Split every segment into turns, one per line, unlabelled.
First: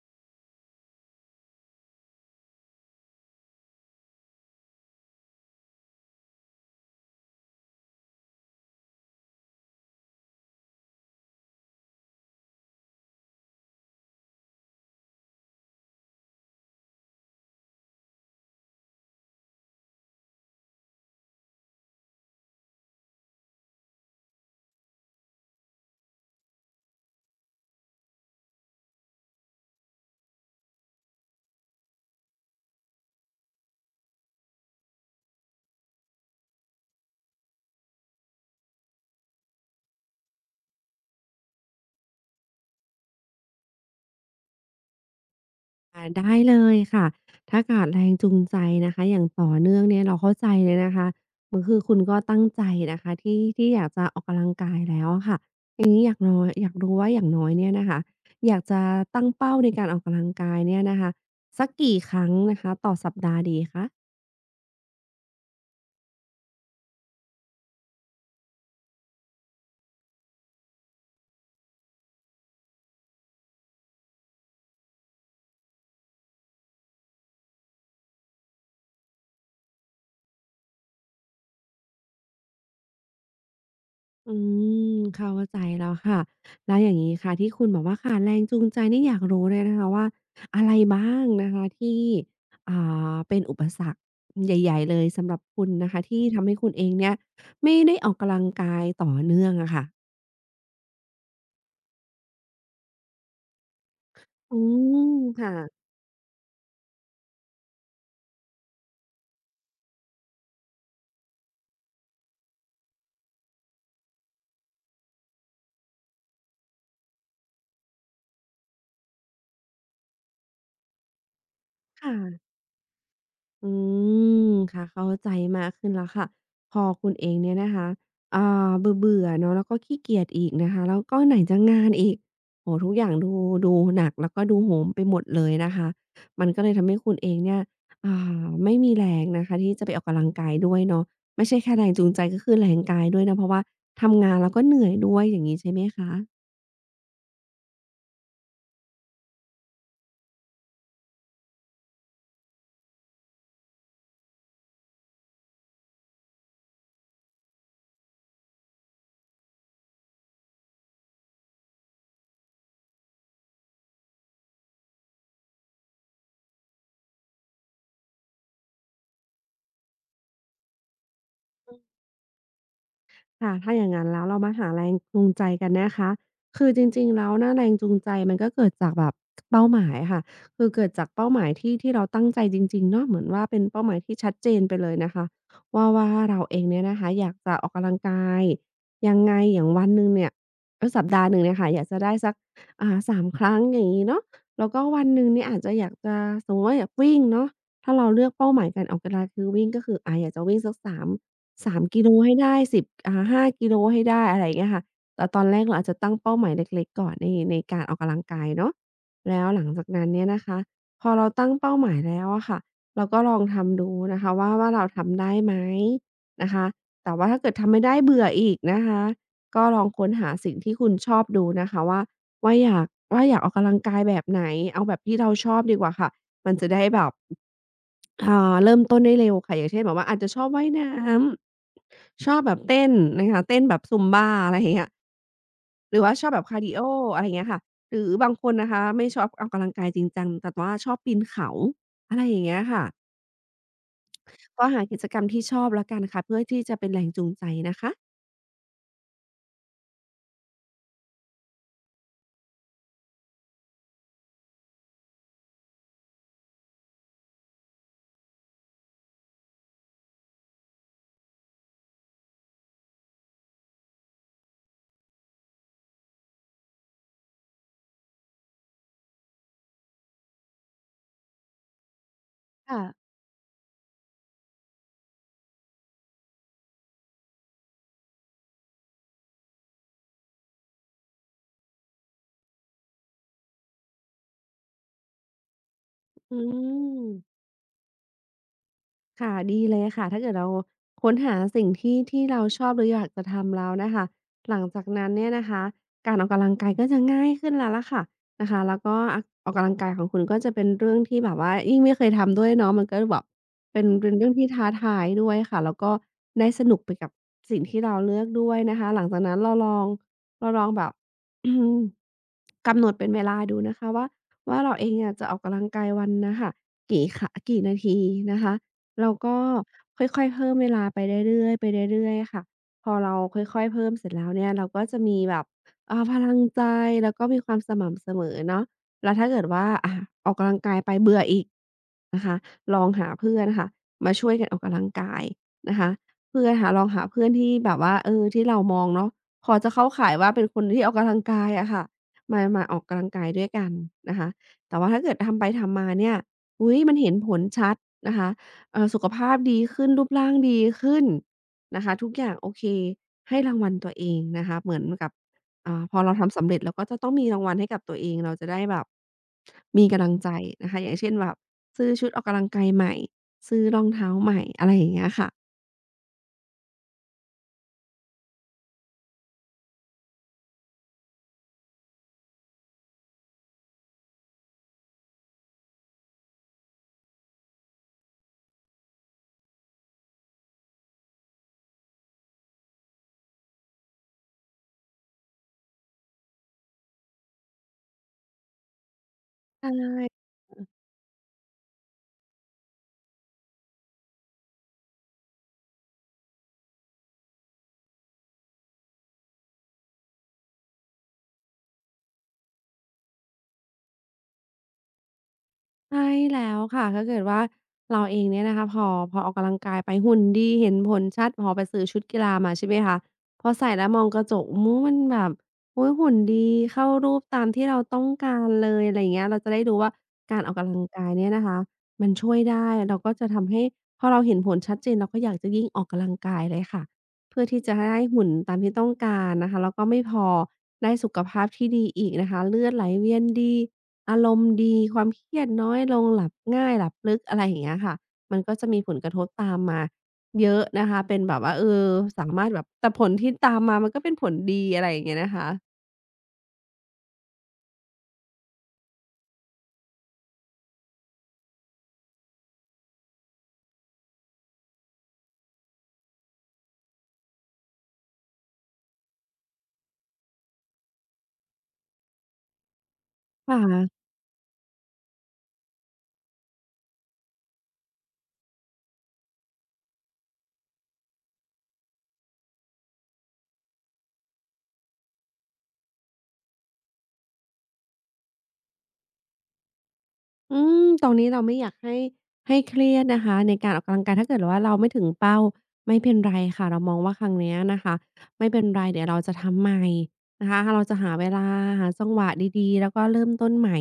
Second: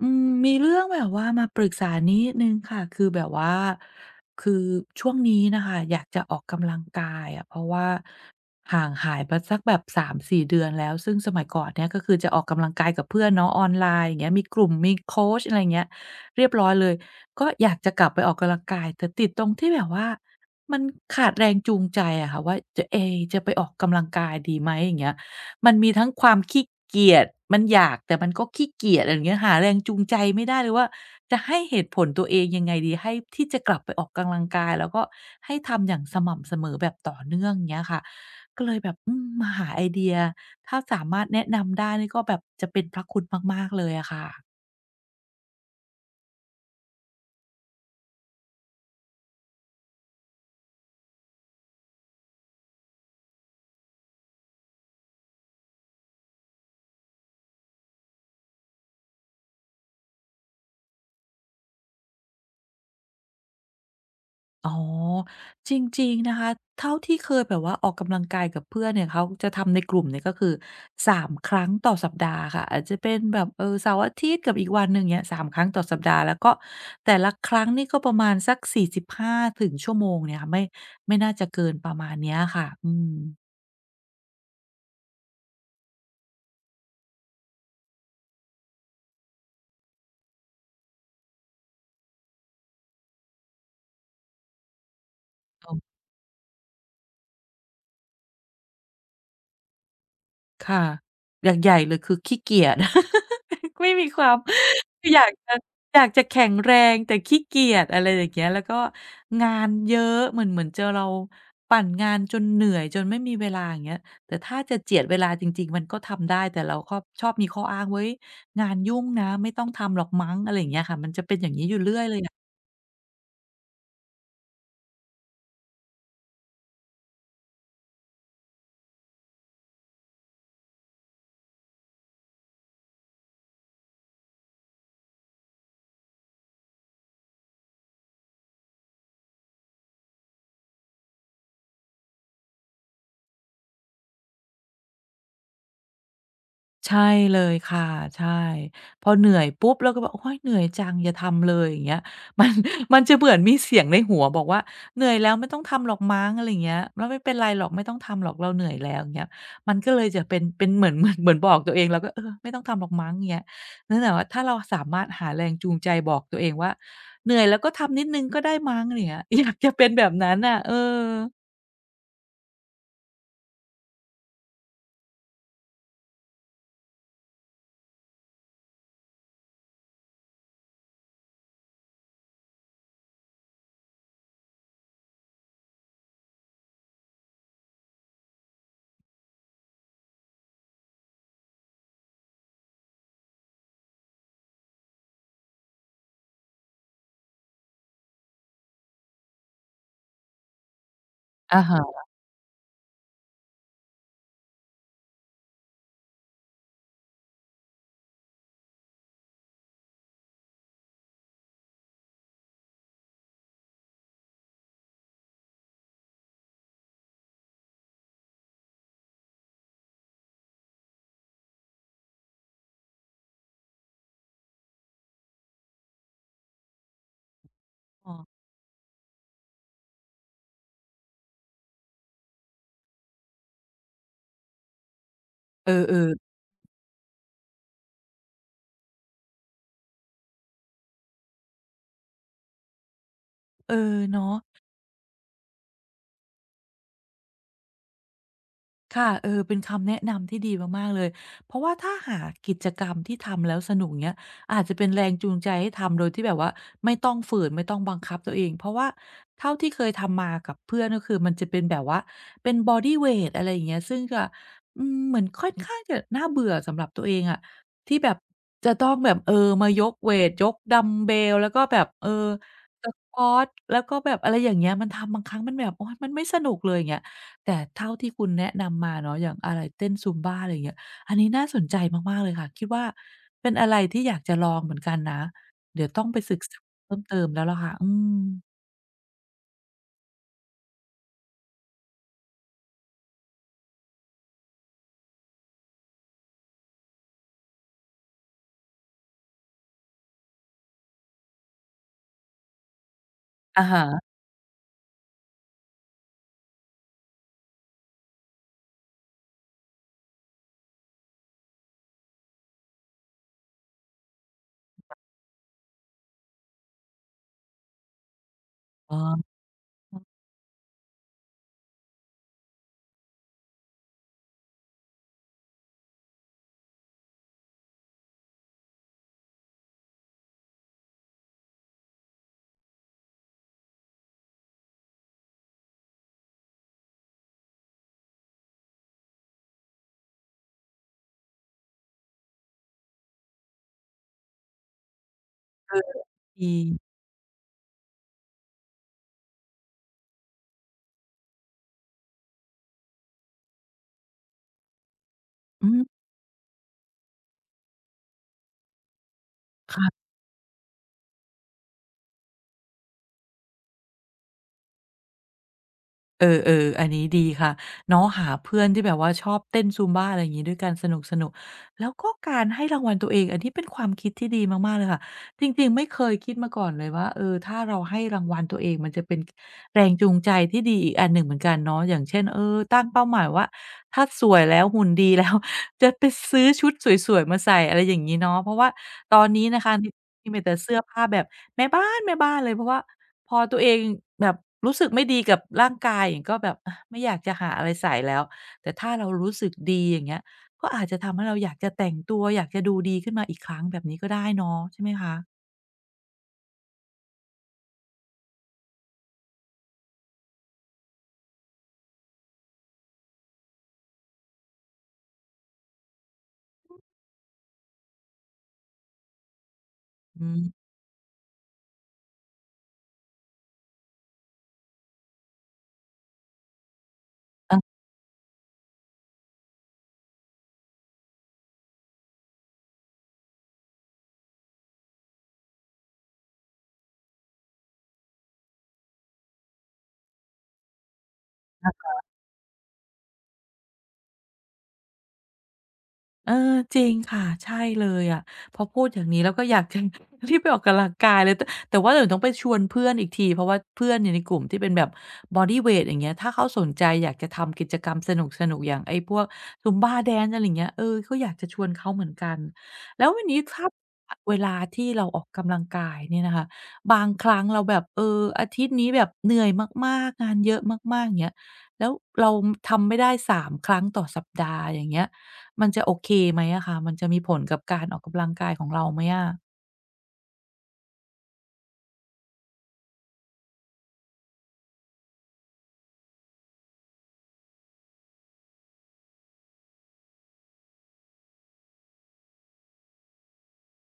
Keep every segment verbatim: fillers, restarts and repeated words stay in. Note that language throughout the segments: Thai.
อืมมีเรื่องแบบว่ามาปรึกษานิดนึงค่ะคือแบบว่าคือช่วงนี้นะคะอยากจะออกกำลังกายอะเพราะว่าห่างหายไปสักแบบสสามสี่เดือนแล้วซึ่งสมัยก่อนเนี่ยก็คือจะออกกำลังกายกับเพื่อนเนาะออนไลน์อย่างเงี้ยมีกลุ่มมีโคชอะไรเงี้ยเรียบร้อยเลยก็อยากจะกลับไปออกกำลังกายแต่ติดตรงที่แบบว่ามันขาดแรงจูงใจอะค่ะว่าจะเอจะไปออกกำลังกายดีไหมอย่างเงี้ย มันมีทั้งความขี้เกียจมันอยากแต่มันก็ขี้เกียจอะไรอย่างเงี้ยหาแรงจูงใจไม่ได้เลยว่าจะให้เหตุผลตัวเองยังไงดีให้ที่จะกลับไปออกกำลังกายแล้วก็ให้ทำอย่างสม่ำเสมอแบบต่อเนื่องเงี้ยค่ะก็เลยแบบอืมมาหาไอเดียถ้าสามารถแนะนำได้นี่ก็แบบจะเป็นพระคุณมากๆเลยอะค่ะ
อาได้เลยค่ะ ถ้าขาดแรงจูงใจนะคะอย่างต่อเนื่องเนี่ยเราเข้าใจเลยนะคะมันคือคุณก็ตั้งใจนะคะที่ที่อยากจะออกกำลังกายแล้วอะค่ะอย่างนี้อยากน้อยอยากรู้ว่าอย่างน้อยเนี่ยนะคะอยากจะตั้งเป้าในการออกกำลังกายเนี่ยนะคะสักกี่ครั้งนะคะต่อสัปดาห์ดีคะ
อ๋อจริงๆนะคะเท่าที่เคยแบบว่าออกกำลังกายกับเพื่อนเนี่ยเขาจะทำในกลุ่มเนี่ยก็คือสามครั้งต่อสัปดาห์ค่ะอาจจะเป็นแบบเออเสาร์อาทิตย์กับอีกวันหนึ่งเงี้ยสามครั้งต่อสัปดาห์แล้วก็แต่ละครั้งนี่ก็ประมาณสักสี่สิบห้าถึงชั่วโมงเนี่ยค่ะไม่ไม่น่าจะเกินประมาณเนี้ยค่ะอืม
อืมเข้าใจแล้วค่ะแล้วอย่างนี้ค่ะที่คุณบอกว่าขาดแรงจูงใจนี่อยากรู้เลยนะคะว่าอะไรบ้างนะคะที่อ่าเป็นอุปสรรคใหญ่ๆเลยสำหรับคุณนะคะที่ทำให้คุณเองเนี่ยไม่ได้ออกกำลังกายต่อเนื่องอะค่ะ
ค่ะอย่างใหญ่เลยคือขี้เกียจ ไม่มีความ
อื
คือ
ม
อยาก
ค่ะ
จะอยากจะแข็งแรงแต่ขี้เกียจอะไรอย่างเงี้ยแล้วก็งานเยอะเหมือนเหมือนเจอเราปั่นงานจนเหนื่อยจนไม่มีเวลาอย่างเงี้ยแต่ถ้าจะเจียดเวลาจริงๆมันก็ทำได้แต่เราก็ชอบมีข้ออ้างเว้ยงานยุ่งนะไม่ต้องทำหรอกมั้งอะไรอย่างเงี้ยค่ะมันจะเป็นอย่างนี้อยู่เรื่อ
ค
ยเลย
่ะ อืมค่ะเข้าใจมากขึ้นแล้วค่ะพอคุณเองเนี่ยนะคะอ่าเบื่อๆเนาะแล้วก็ขี้เกียจอีกนะคะแล้วก็ไหนจะงานอีกโอ้โฮทุกอย่างดูดูหนักแล้วก็ดูโหมไปหมดเลยนะคะมันก็เลยทำให้คุณเองเนี่ยอ่าไม่มีแรงนะคะที่จะไปออกกำลังกายด้วยเนาะไม่ใช่แค่แรงจูงใจก็คือแรงกายด้วยนะเพราะว่าทำงานแล้วก็เหนื่อยด้วยอย่างงี้ใช่ไหมคะ
ใช่เลยค่ะใช่พอเหนื่อยปุ๊บเราก็แบบโอ๊ยเหนื่อยจังอย่าทำเลยอย่างเงี้ย มันมันจะเหมือนมีเสียงในหัวบอกว่าเหนื่อยแล้วไม่ต้องทำหรอกมั้งอะไรอย่างเงี้ยแล้วไม่เป็นไรหรอกไม่ต้องทำหรอกเราเหนื่อยแล้วอย่างเงี้ยมันก็เลยจะเป็นเป็นเหมือน เหมือนเหมือนบอกตัวเองเราก็เออไม่ต้องทำหรอกมั้งอย่างเงี้ยนั่นแหละว่าถ้าเราสามารถหาแรงจูงใจบอกตัวเองว่าเหนื่อยแล้วก็ทำนิดหนึ่งก็ได้มั้งอะไรอย่างเงี้ย อยากจะเป็นแบบนั้นน่ะเออ
ค่ะถ้าอย่างนั้นแล้วเรามาหาแรงจูงใจกันนะคะคือจริงๆแล้วนะแรงจูงใจมันก็เกิดจากแบบเป้าหมายค่ะคือเกิดจากเป้าหมายที่ที่เราตั้งใจจริงๆเนาะเหมือนว่าเป็นเป้าหมายที่ชัดเจนไปเลยนะคะว่าว่าเราเองเนี่ยนะคะอยากจะออกกำลังกายยังไงอย่างวันหนึ่งเนี่ยเอ๊ยสัปดาห์หนึ่งเนี่ยค่ะอยากจะได้สักอ่าสามครั้งอย่างงี้เนาะแล้วก็วันหนึ่งเนี่ยอาจจะอยากจะสมมุติว่าอยากวิ่งเนาะถ้าเราเลือกเป้าหมายการออกกำลังคือวิ่งก็คืออ่าอยากจะวิ่งสักสาม
อะ
สาม
ฮะ
กิโลให้ได้สิบอ่าห้ากิโลให้ได้อะไรอย่างเงี้ยค่ะแต่ตอนแรกเราอาจจะตั้งเป้าหมายเล็กๆก่อนในในการออกกำลังกายเนาะแล้วหลังจากนั้นเนี่ยนะคะพอเราตั้งเป้าหมายแล้วอะค่ะเราก็ลองทำดูนะคะว่าว่าเราทำได้ไหมนะคะแต่ว่าถ้าเกิดทำไม่ได้เบื่ออีกนะคะก็ลองค้นหาสิ่งที่คุณชอบดูนะคะว่าว่าอยากว่าอยากออกกำลังกายแบบไหนเอาแบบที่เราชอบดีกว่าค่ะมันจะได้แบบ
เออ
อ่าเริ่มต้นได้เร็วค่ะอย่างเช่นแบบว่าอาจจะชอบว่ายน้ำชอบแบบเต้นนะคะเต้นแบบ Zumba อะไรอย่างเงี้ย
เออ
หรือว่าชอบ
ๆ
แบบคาร์ดีโออะไรอย่างเงี้ยค่ะหรือบางคนนะคะไม่ชอบออกกำลังกายจริงจังแต่ว่าชอบปีนเขาอะไรอย่างเงี้ยค่ะ
เออเนาะ
ก็หากิจกรรมที่ชอบแล้วกันค่ะเพื่อที่จะเป็นแรงจูงใจนะคะ
ค่ะเออเป็นคำแนะนำที่ดีมากๆเลยเพราะว่าถ้าหากิจกรรมที่ทำแล้วสนุกเงี้ยอาจจะเป็นแรงจูงใจให้ทำโดยที่แบบว่าไม่ต้องฝืนไม่ต้องบังคับตัวเองเพราะว่าเท่าที่เคยทำมากับเพื่อนก็คือมันจะเป็นแบบว่าเป็นบอดีเวตอะไรอย่างเงี้ยซึ่งจะอืมเหมือนค่อนข้างจะน่าเบื่อสำหรับตัวเองอะที่แบบจะต้องแบบเออมายกเวตยกดัมบ์เบลแล้วก็แบบเออ
ค่ะ
สควอตแล้วก็แบบอะไรอย่างเงี้ยมันทำบางครั้งมันแบบโอ๊ยมันไม่สนุกเลยอย่างเงี้ย แต่เท่าที่คุณแนะนำมาเนาะอย่างอะไรเต้นซูมบ้าอะไรอย่างเงี้ยอันนี้น่าสนใจมากๆเลยค่ะคิดว่าเป็นอะไรที่อยากจะลองเหมือนกันนะเดี๋ยวต้องไป
อื
ศึกษาเพิ่ม
ม
เติมแล้วล่ะค่ะอืม
ค่ะดีเลยค่ะถ้าเกิดเราค้นหาสิ่งที่ที่เราชอบหรืออยากจะทำแล้วนะคะหลังจากนั้นเนี่ยนะคะการออกกำลังกายก็จะง่ายขึ้นแล้วล่ะค่ะนะคะแล้วก็ออกออกกำลังกายของคุณก็จะเป็นเรื่องที่แบบว่ายิ่งไม่เคยทำด้วยเนาะมันก็แบบ
อะ
เป็นเป็
ฮะ
นเรื่องที่ท้าทายด้วยค่ะแล้วก็ได้สนุกไปกับสิ่งที่เราเลือกด้วยนะคะหลังจากนั้นเราลองเราลองแบบ กำหนดเป็นเวลาดูนะคะว่าว่าเราเองเนี่ยจะออกกำลังกายวันน่ะค่ะกี่ขะกี่นาทีนะคะ
อ๋อ
แล้วก็ค่อยๆเพิ่มเวลาไปเรื่อยๆไปเรื่อยๆค่ะพอเราค่อยๆเพิ่มเสร็จแล้วเนี่ยเราก็จะมีแบบอ่าพลังใจแล้วก็มีความสม่ำเสมอเนาะแล้วถ้าเกิดว่าอะออกกำลังกายไปเบื่ออีก นะคะลองหาเพื่อนค่ะมาช่วยกันออกกำลังกายนะคะเพื่อนหาลองหาเพื่อนที่แบบว่าเออที่เรามองเนาะพอจะเข้าข่ายว่าเป็นคนที่ออกกำลังกายอะค่ะมามาออกกำลังกายด้วยกันนะคะแต่ว่าถ้าเกิดทำไป
เออ
ทำมาเนี่ย
ดี
อุ๊ยมันเห็นผลชัดนะคะเอ่อสุขภาพดีขึ้นรูปร่างดีขึ้นนะคะทุกอย่างโอเคให้รางวัลตัวเองนะคะเหมือนกับ
อืม
อ่าพอเราทำสำเร็จเราก็จะต้องมีรางวัลให้กับตัวเองเราจะได้แบบมี
ค่ะ
กำลังใจนะคะอย่างเช่นแบบ ซื้อชุดออกกำลังกายใหม่ ซื้อรองเท้าใหม่ อะไรอย่างเงี้ยค่ะ
เออๆอออันนี้ดีค่ะเนาะหาเพื่อนที่แบบว่าชอบเต้น Zumba อะไรอย่างงี้ด้วยกันสนุกๆแล้วก็การให้รางวัลตัวเองอันนี้เป็นความคิดที่ดีมากๆเลยค่ะจริงๆไม่เคยคิดมาก่อนเลยว่าเออถ้าเราให้รางวัลตัวเองมันจะเป็นแรงจูงใจที่ดีอีกอันหนึ่งเหมือนกันเนาะอย่างเช่นเออตั้งเป้าหมายว่าถ้าสวยแล้วหุ่นดีแล้ว จะไปซื้อชุดสวยๆมาใส่อะไรอย่างงี้เนาะเพราะว่าตอนนี้นะ
ใช
คะนิ
่
มีมีแต่เสื้อผ้าแบบแม่บ้านๆเลยเพราะว่าพอตัวเองแบบรู้สึกไม่ดีกับร่างกายอย่างงี้ก็แบบอะไม่อยากจะหาอะไรใส่แล้วแต่ถ้าเรารู้สึกดีอย่างเงี้ยก็อาจจะทำให้เราอยากจะแต่งตัวอยากจะดูดีขึ้นมาอีกครั้งแบบนี้ก็ได้เนาะใช่ไหมคะ
ใช่แล้วค่ะถ้าเกิดว่าเราเองเนี่ยนะคะพอพอออกกำลังกายไปหุ่นดีเห็นผลชัดพอไปซื้อชุดกีฬามาใช่ไหมคะพอใส่แล้วมองกระจกโอ้โฮมันแบบโอ๊ยหุ่นดีเข้ารูปตามที่เราต้องการเลยอะไรอย่างเงี้ยเราจะได้รู้ว่า
อื
การออก
ม
กำลังกายเนี่ยนะคะมันช่วยได้เราก็จะทำให้พอเราเห็นผลชัดเจนเราก็อยากจะยิ่งออกกำลังกายเลยค่ะเพื่อที่จะได้หุ่นตามที่ต้องการนะคะแล้วก็ไม่พอได้สุขภาพที่ดีอีกนะคะเลือดไหลเวียนดี อารมณ์ดีความเครียดน้อยลงหลับง่ายหลับลึกอะไรอย่างเงี้ยค่ะมันก็จะมีผลกระทบตามมาเยอะนะคะเป็นแบบว่าเออสามารถแบบแต่ผลที่ตามมามันก็เป็นผลดีอะไรอย่างเงี้ยนะคะ
เออจริงค่ะใช่เลยอะพอพูดอย่างนี้แล้วก็อยากจะ รีบไปออกกำลังกายเลยแต่แต่ว่าเดี๋ยวต้องไปชวนเพื่อนอีกทีเพราะว่าเพื่อนเนี่ยในกลุ่มที่เป็นแบบบอดีเวตอย่างเงี้ยถ้าเขาสนใจอยากจะทำกิจกรรมสนุกๆอย่างไอ้พวก ซุมบ้าแดนซ์ อะไรอย่างเงี้ยเออก็อยากจะชวนเขาเหมือนกันแล้ววันนี้
ค่
ถ้า
ะ
อเวลาที่เราออกกำลังกายเนี่ยนะคะบางครั้งเราแบบเอออาทิตย์นี้แบบเหนื่อยมากๆงานเยอะมากๆอย่างเงี้ยแล้วเราทำไม่ได้สามครั้งต่อสัปดาห์อย่างเงี้ย มันจะโอเคไหมอะค่ะมันจะมีผลกับการออกกำลังกายของเราไหมอะ
อืมตรงนี้เราไม่อยากให้ให้เครียดนะคะในการออกกำลังกายถ้าเกิดว่าเราไม่ถึงเป้าไม่เป็นไรค่ะเรามองว่าครั้งเนี้ยนะคะไม่เป็นไรเดี๋ยวเราจะทำใหม่นะคะเราจะหาเวลาหาจังหวะดีๆแล้วก็เริ่มต้นใหม่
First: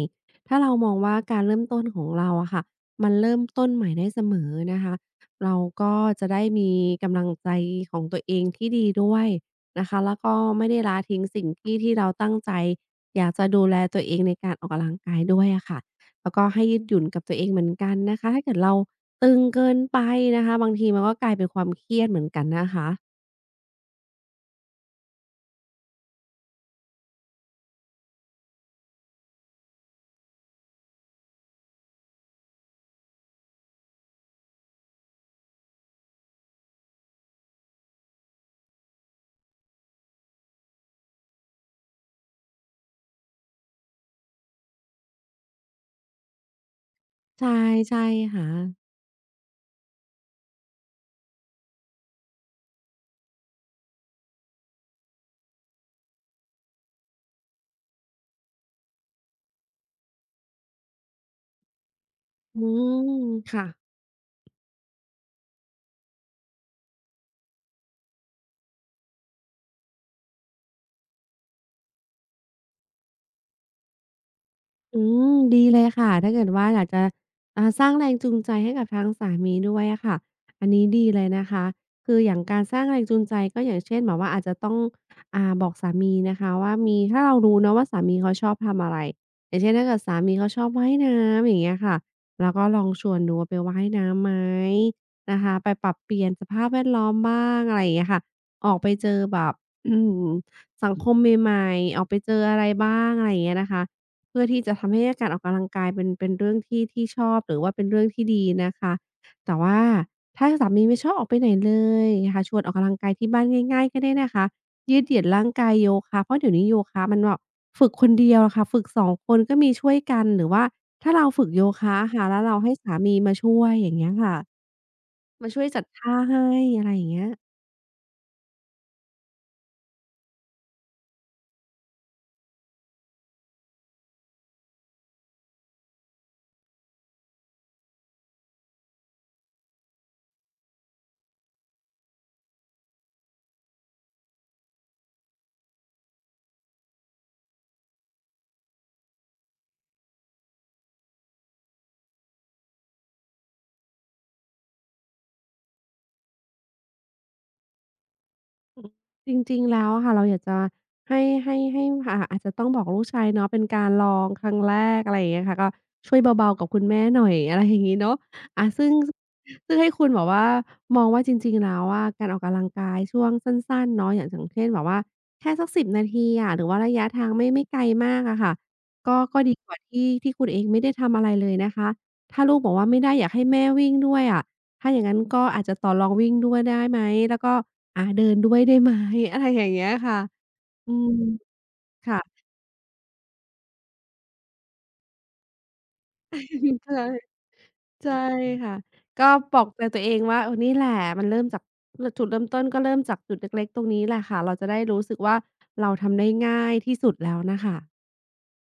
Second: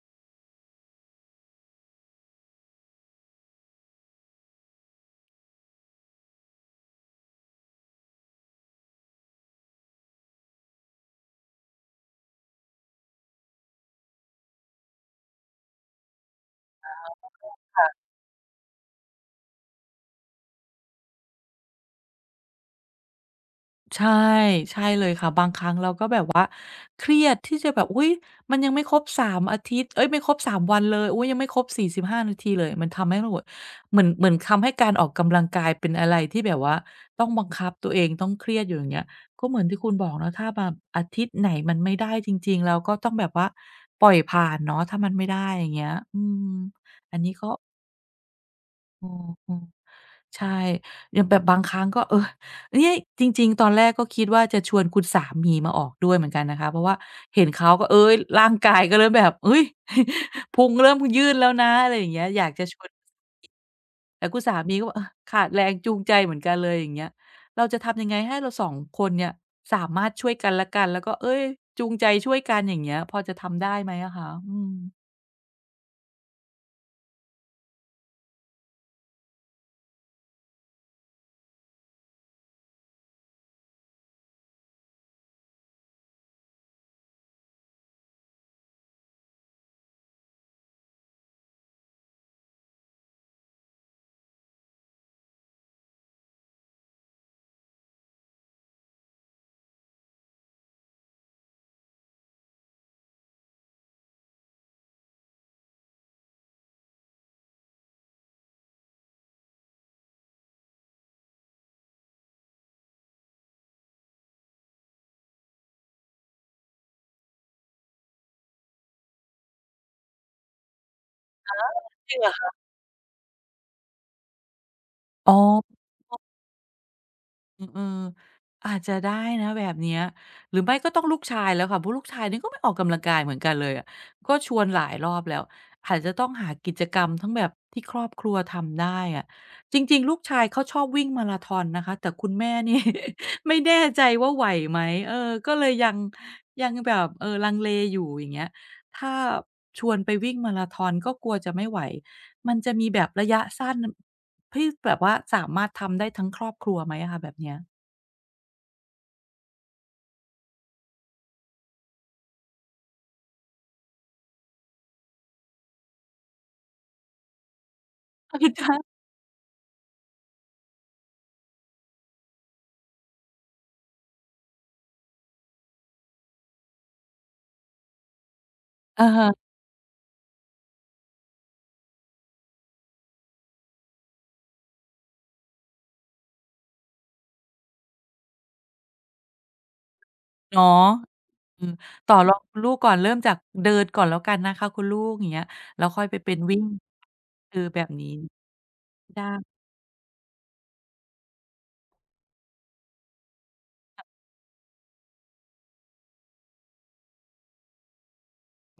ถ้าเรามองว่าการเริ่มต้นของเราอะค่ะมันเริ่มต้นใหม่ได้เสมอนะคะเราก็จะได้มีกำลังใจของตัวเองที่ดีด้วยนะคะแล้วก็ไม่ได้ละทิ้งสิ่งที่ที่เราตั้งใจอยากจะดูแลตัวเองในการออกกำลังกายด้วยอะค่ะ แล้วก็ให้ยืดหยุ่นกับตัวเองเหมือนกันนะคะ ถ้าเกิดเราตึงเกินไปนะคะบางทีมันก็กลายเป็นความเครียดเหมือนกันนะคะ
ใช่ใช่เลยค่ะบางครั้งเราก็แบบว่าเครียดที่จะแบบอุ๊ยมันยังไม่ครบสามอาทิตย์เอ๊ยไม่ครบสามวันเลยอุ๊ยยังไม่ครบสี่สิบห้านาทีเลย มันทำให้เราแบบเหมือนเหมือนทำให้การออกกำลังกายเป็นอะไรที่แบบว่าต้องบังคับตัวเองต้องเครียดอยู่อย่างเงี้ยก็เหมือนที่คุณบอกเนาะถ้าแบบอาทิตย์ไหนมันไม่ได้จริงๆเราก็ต้องแบบว่าปล่อยผ่านเนาะถ้ามันไม่ได้อย่างเงี้ยอืมอันนี้ก็
ใช่ใช่ค่ะ
เออๆ ใช่อย่างแบบบางครั้งก็เออเนี่ยจริงๆ ตอนแรกก็คิดว่าจะชวนคุณสามีมาออกด้วยเหมือนกันนะคะเพราะว่าเห็นเขาก็เอ๊ยร่างกายก็เริ่มแบบเฮ้ย พุงเริ่มยืดแล้วนะอะไรอย่างเงี้ยอยาก
อื
จะชวน
มค่ะ
แต่คุณสามีก็บอกเออขาดแรงจูงใจเหมือนกันเลยอย่างเงี้ยเราจะทำยังไงให้เราสองคนเนี่ยสามารถช่วยกันและกัน แล้วก็เอ๊ยจูงใจช่วยกันอย่างเงี้ยพอจะทำได้ไหมอะคะอืม
อืมดีเลยค่ะถ้าเกิดว่าอยากจะอ่าสร้างแรงจูงใจให้กับทางสามีด้วยอะค่ะอันนี้ดีเลยนะคะคืออย่างการสร้างแรงจูงใจก็อย่างเช่นแบบว่าอาจจะต้องอ่าบอกสามีนะคะว่ามีถ้าเรารู้เนาะว่าสามีเขาชอบทำอะไรอย่างเช่นถ้าเกิดสามีเขาชอบว่ายน้ำอย่างเงี้ยค่ะเราก็ลองชวนดูว่าไปว่ายน้ำไหมนะคะไปปรับเปลี่ยนสภาพแวดล้อมบ้างอะไรอย่างเงี้ยค่ะออกไปเจอแบบอืมสังคมใหม่ๆออกไปเจออะไรบ้างอะไรอย่างเงี้ยนะคะ เพื่อที่จะทำให้การออกกำลังกายเป็นเป็นเรื่องที่ที่ชอบหรือว่าเป็นเรื่องที่ดีนะคะแต่ว่าถ้าสามีไม่ชอบออกไปไหนเลยนะคะชวนออกกำลังกายที่บ้านง่ายๆก็ได้นะคะยืดเหยียดร่างกายโยคะเพราะเดี๋ยวนี้โยคะมันแบบฝึกคนเดียวอะค่ะฝึกสองคนก็มีช่วยกันหรือว่าถ้าเราฝึกโยคะ
จ
อะ
ริง
ค่ะ
เหรอ
แล้ว
คะ
เราให้สามีมาช่วยอย่างเงี้ยค่ะ
อ๋อ
มาช่วยจัดท่าให้อะไรอย่างเงี้ย
เออๆอาจจะได้นะแบบเนี้ยหรือไม่ก็ต้องลูกชายแล้วค่ะเพราะลูกชายนี่ก็ไม่ออกกำลังกายเหมือนกันเลยอะก็ชวนหลายรอบแล้วอาจจะต้องหากิจกรรมทั้งแบบที่ครอบครัวทำได้อะจริงๆลูกชายเขาชอบวิ่งมาราธอนนะคะแต่คุณแม่นี่ ไม่แน่ใจว่าไหวไหมเออก็เลยยังยังแบบเออลังเลอยู่อย่างเงี้ยถ้าชวนไปวิ่งมาราธอนก็กลัวจะไม่ไหวมันจะมีแบบระยะสั้นที่แบบว่าสามารถทำได้ทั้งครอบครัวไหมอะคะแบบเนี้ย
จริงๆแล้วอะค่ะเราอยากจะให้ให้ให้อ่าอาจจะต้องบอกลูกชายเนาะเป็นการลองครั้งแรกอะไรอย่างเงี้ยค่ะก็ช่วยเบาๆกับคุณแม่หน่อย อะไรอย่างงี้เนาะ
เออ
อาซึ่
จ้ะ
งซึ่งให้คุณแบบว่ามองว่าจริงๆแล้วอะการออกกำลังกายช่วงสั้นๆเนาะอย่างอย่างเช่นแบบว่าแค่สักสิบนาทีอะหรือว่าระยะทางไม่ไม่ไกลมากอะค่ะก็ก็
เออ
ดีกว่าที่ที่คุณเองไม่ได้ทำอะไรเลยนะคะถ้าลูกบอกว่าไม่ได้อยากให้แม่วิ่งด้วยอะ ถ้าอย่างงั้นก็อาจจะต่อรองวิ่งด้วยได้ไหมแล้วก็อ่าเดินด้วยได้ไหม อะไรอย่างเงี้ยค่ะ
เนาะ
อืม
อืมต่อ
ค่ะ
รองคุณลูกก่อนเริ่มจากเดินก่อนแล้วกันนะคะคุณลูกอย่างเงี้ยแล้วค่อยไปเป็นวิ่ง
ใช่
คือแบบนี้
ใช่ค่ะก็
ได้
ปลอบใจตัวเองว่าเออนี่แหละมันเริ่มจากรจุดเริ่มต้นก็เริ่มจากจุดเล็กๆตรงนี้แหละค่ะเราจะได้รู้สึกว่าเราทำได้ง่ายที่สุดแล้วน่ะค่ะ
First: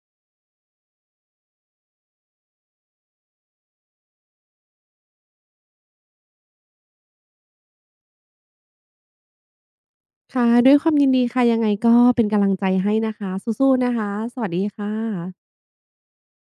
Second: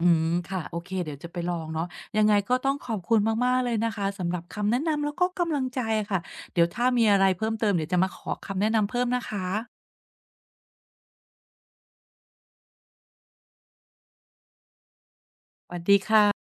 อืมค่ะโอเคเดี๋ยวจะไปลองเนาะยังไงก็ต้องขอบคุณมากๆเลยนะคะสำหรับคำแนะนำแล้วก็กำลังใจอะค่ะเดี๋ยวถ้ามีอะไรเพิ่มเติมเดี๋ยวจะมาขอคำแนะนำเพิ่มนะคะ
ค่ะด้วยความยินดีค่ะยังไงก็เป็นกำลังใจให้นะคะสู้ๆนะคะสวัสดีค่ะ
สวัสดีค่ะ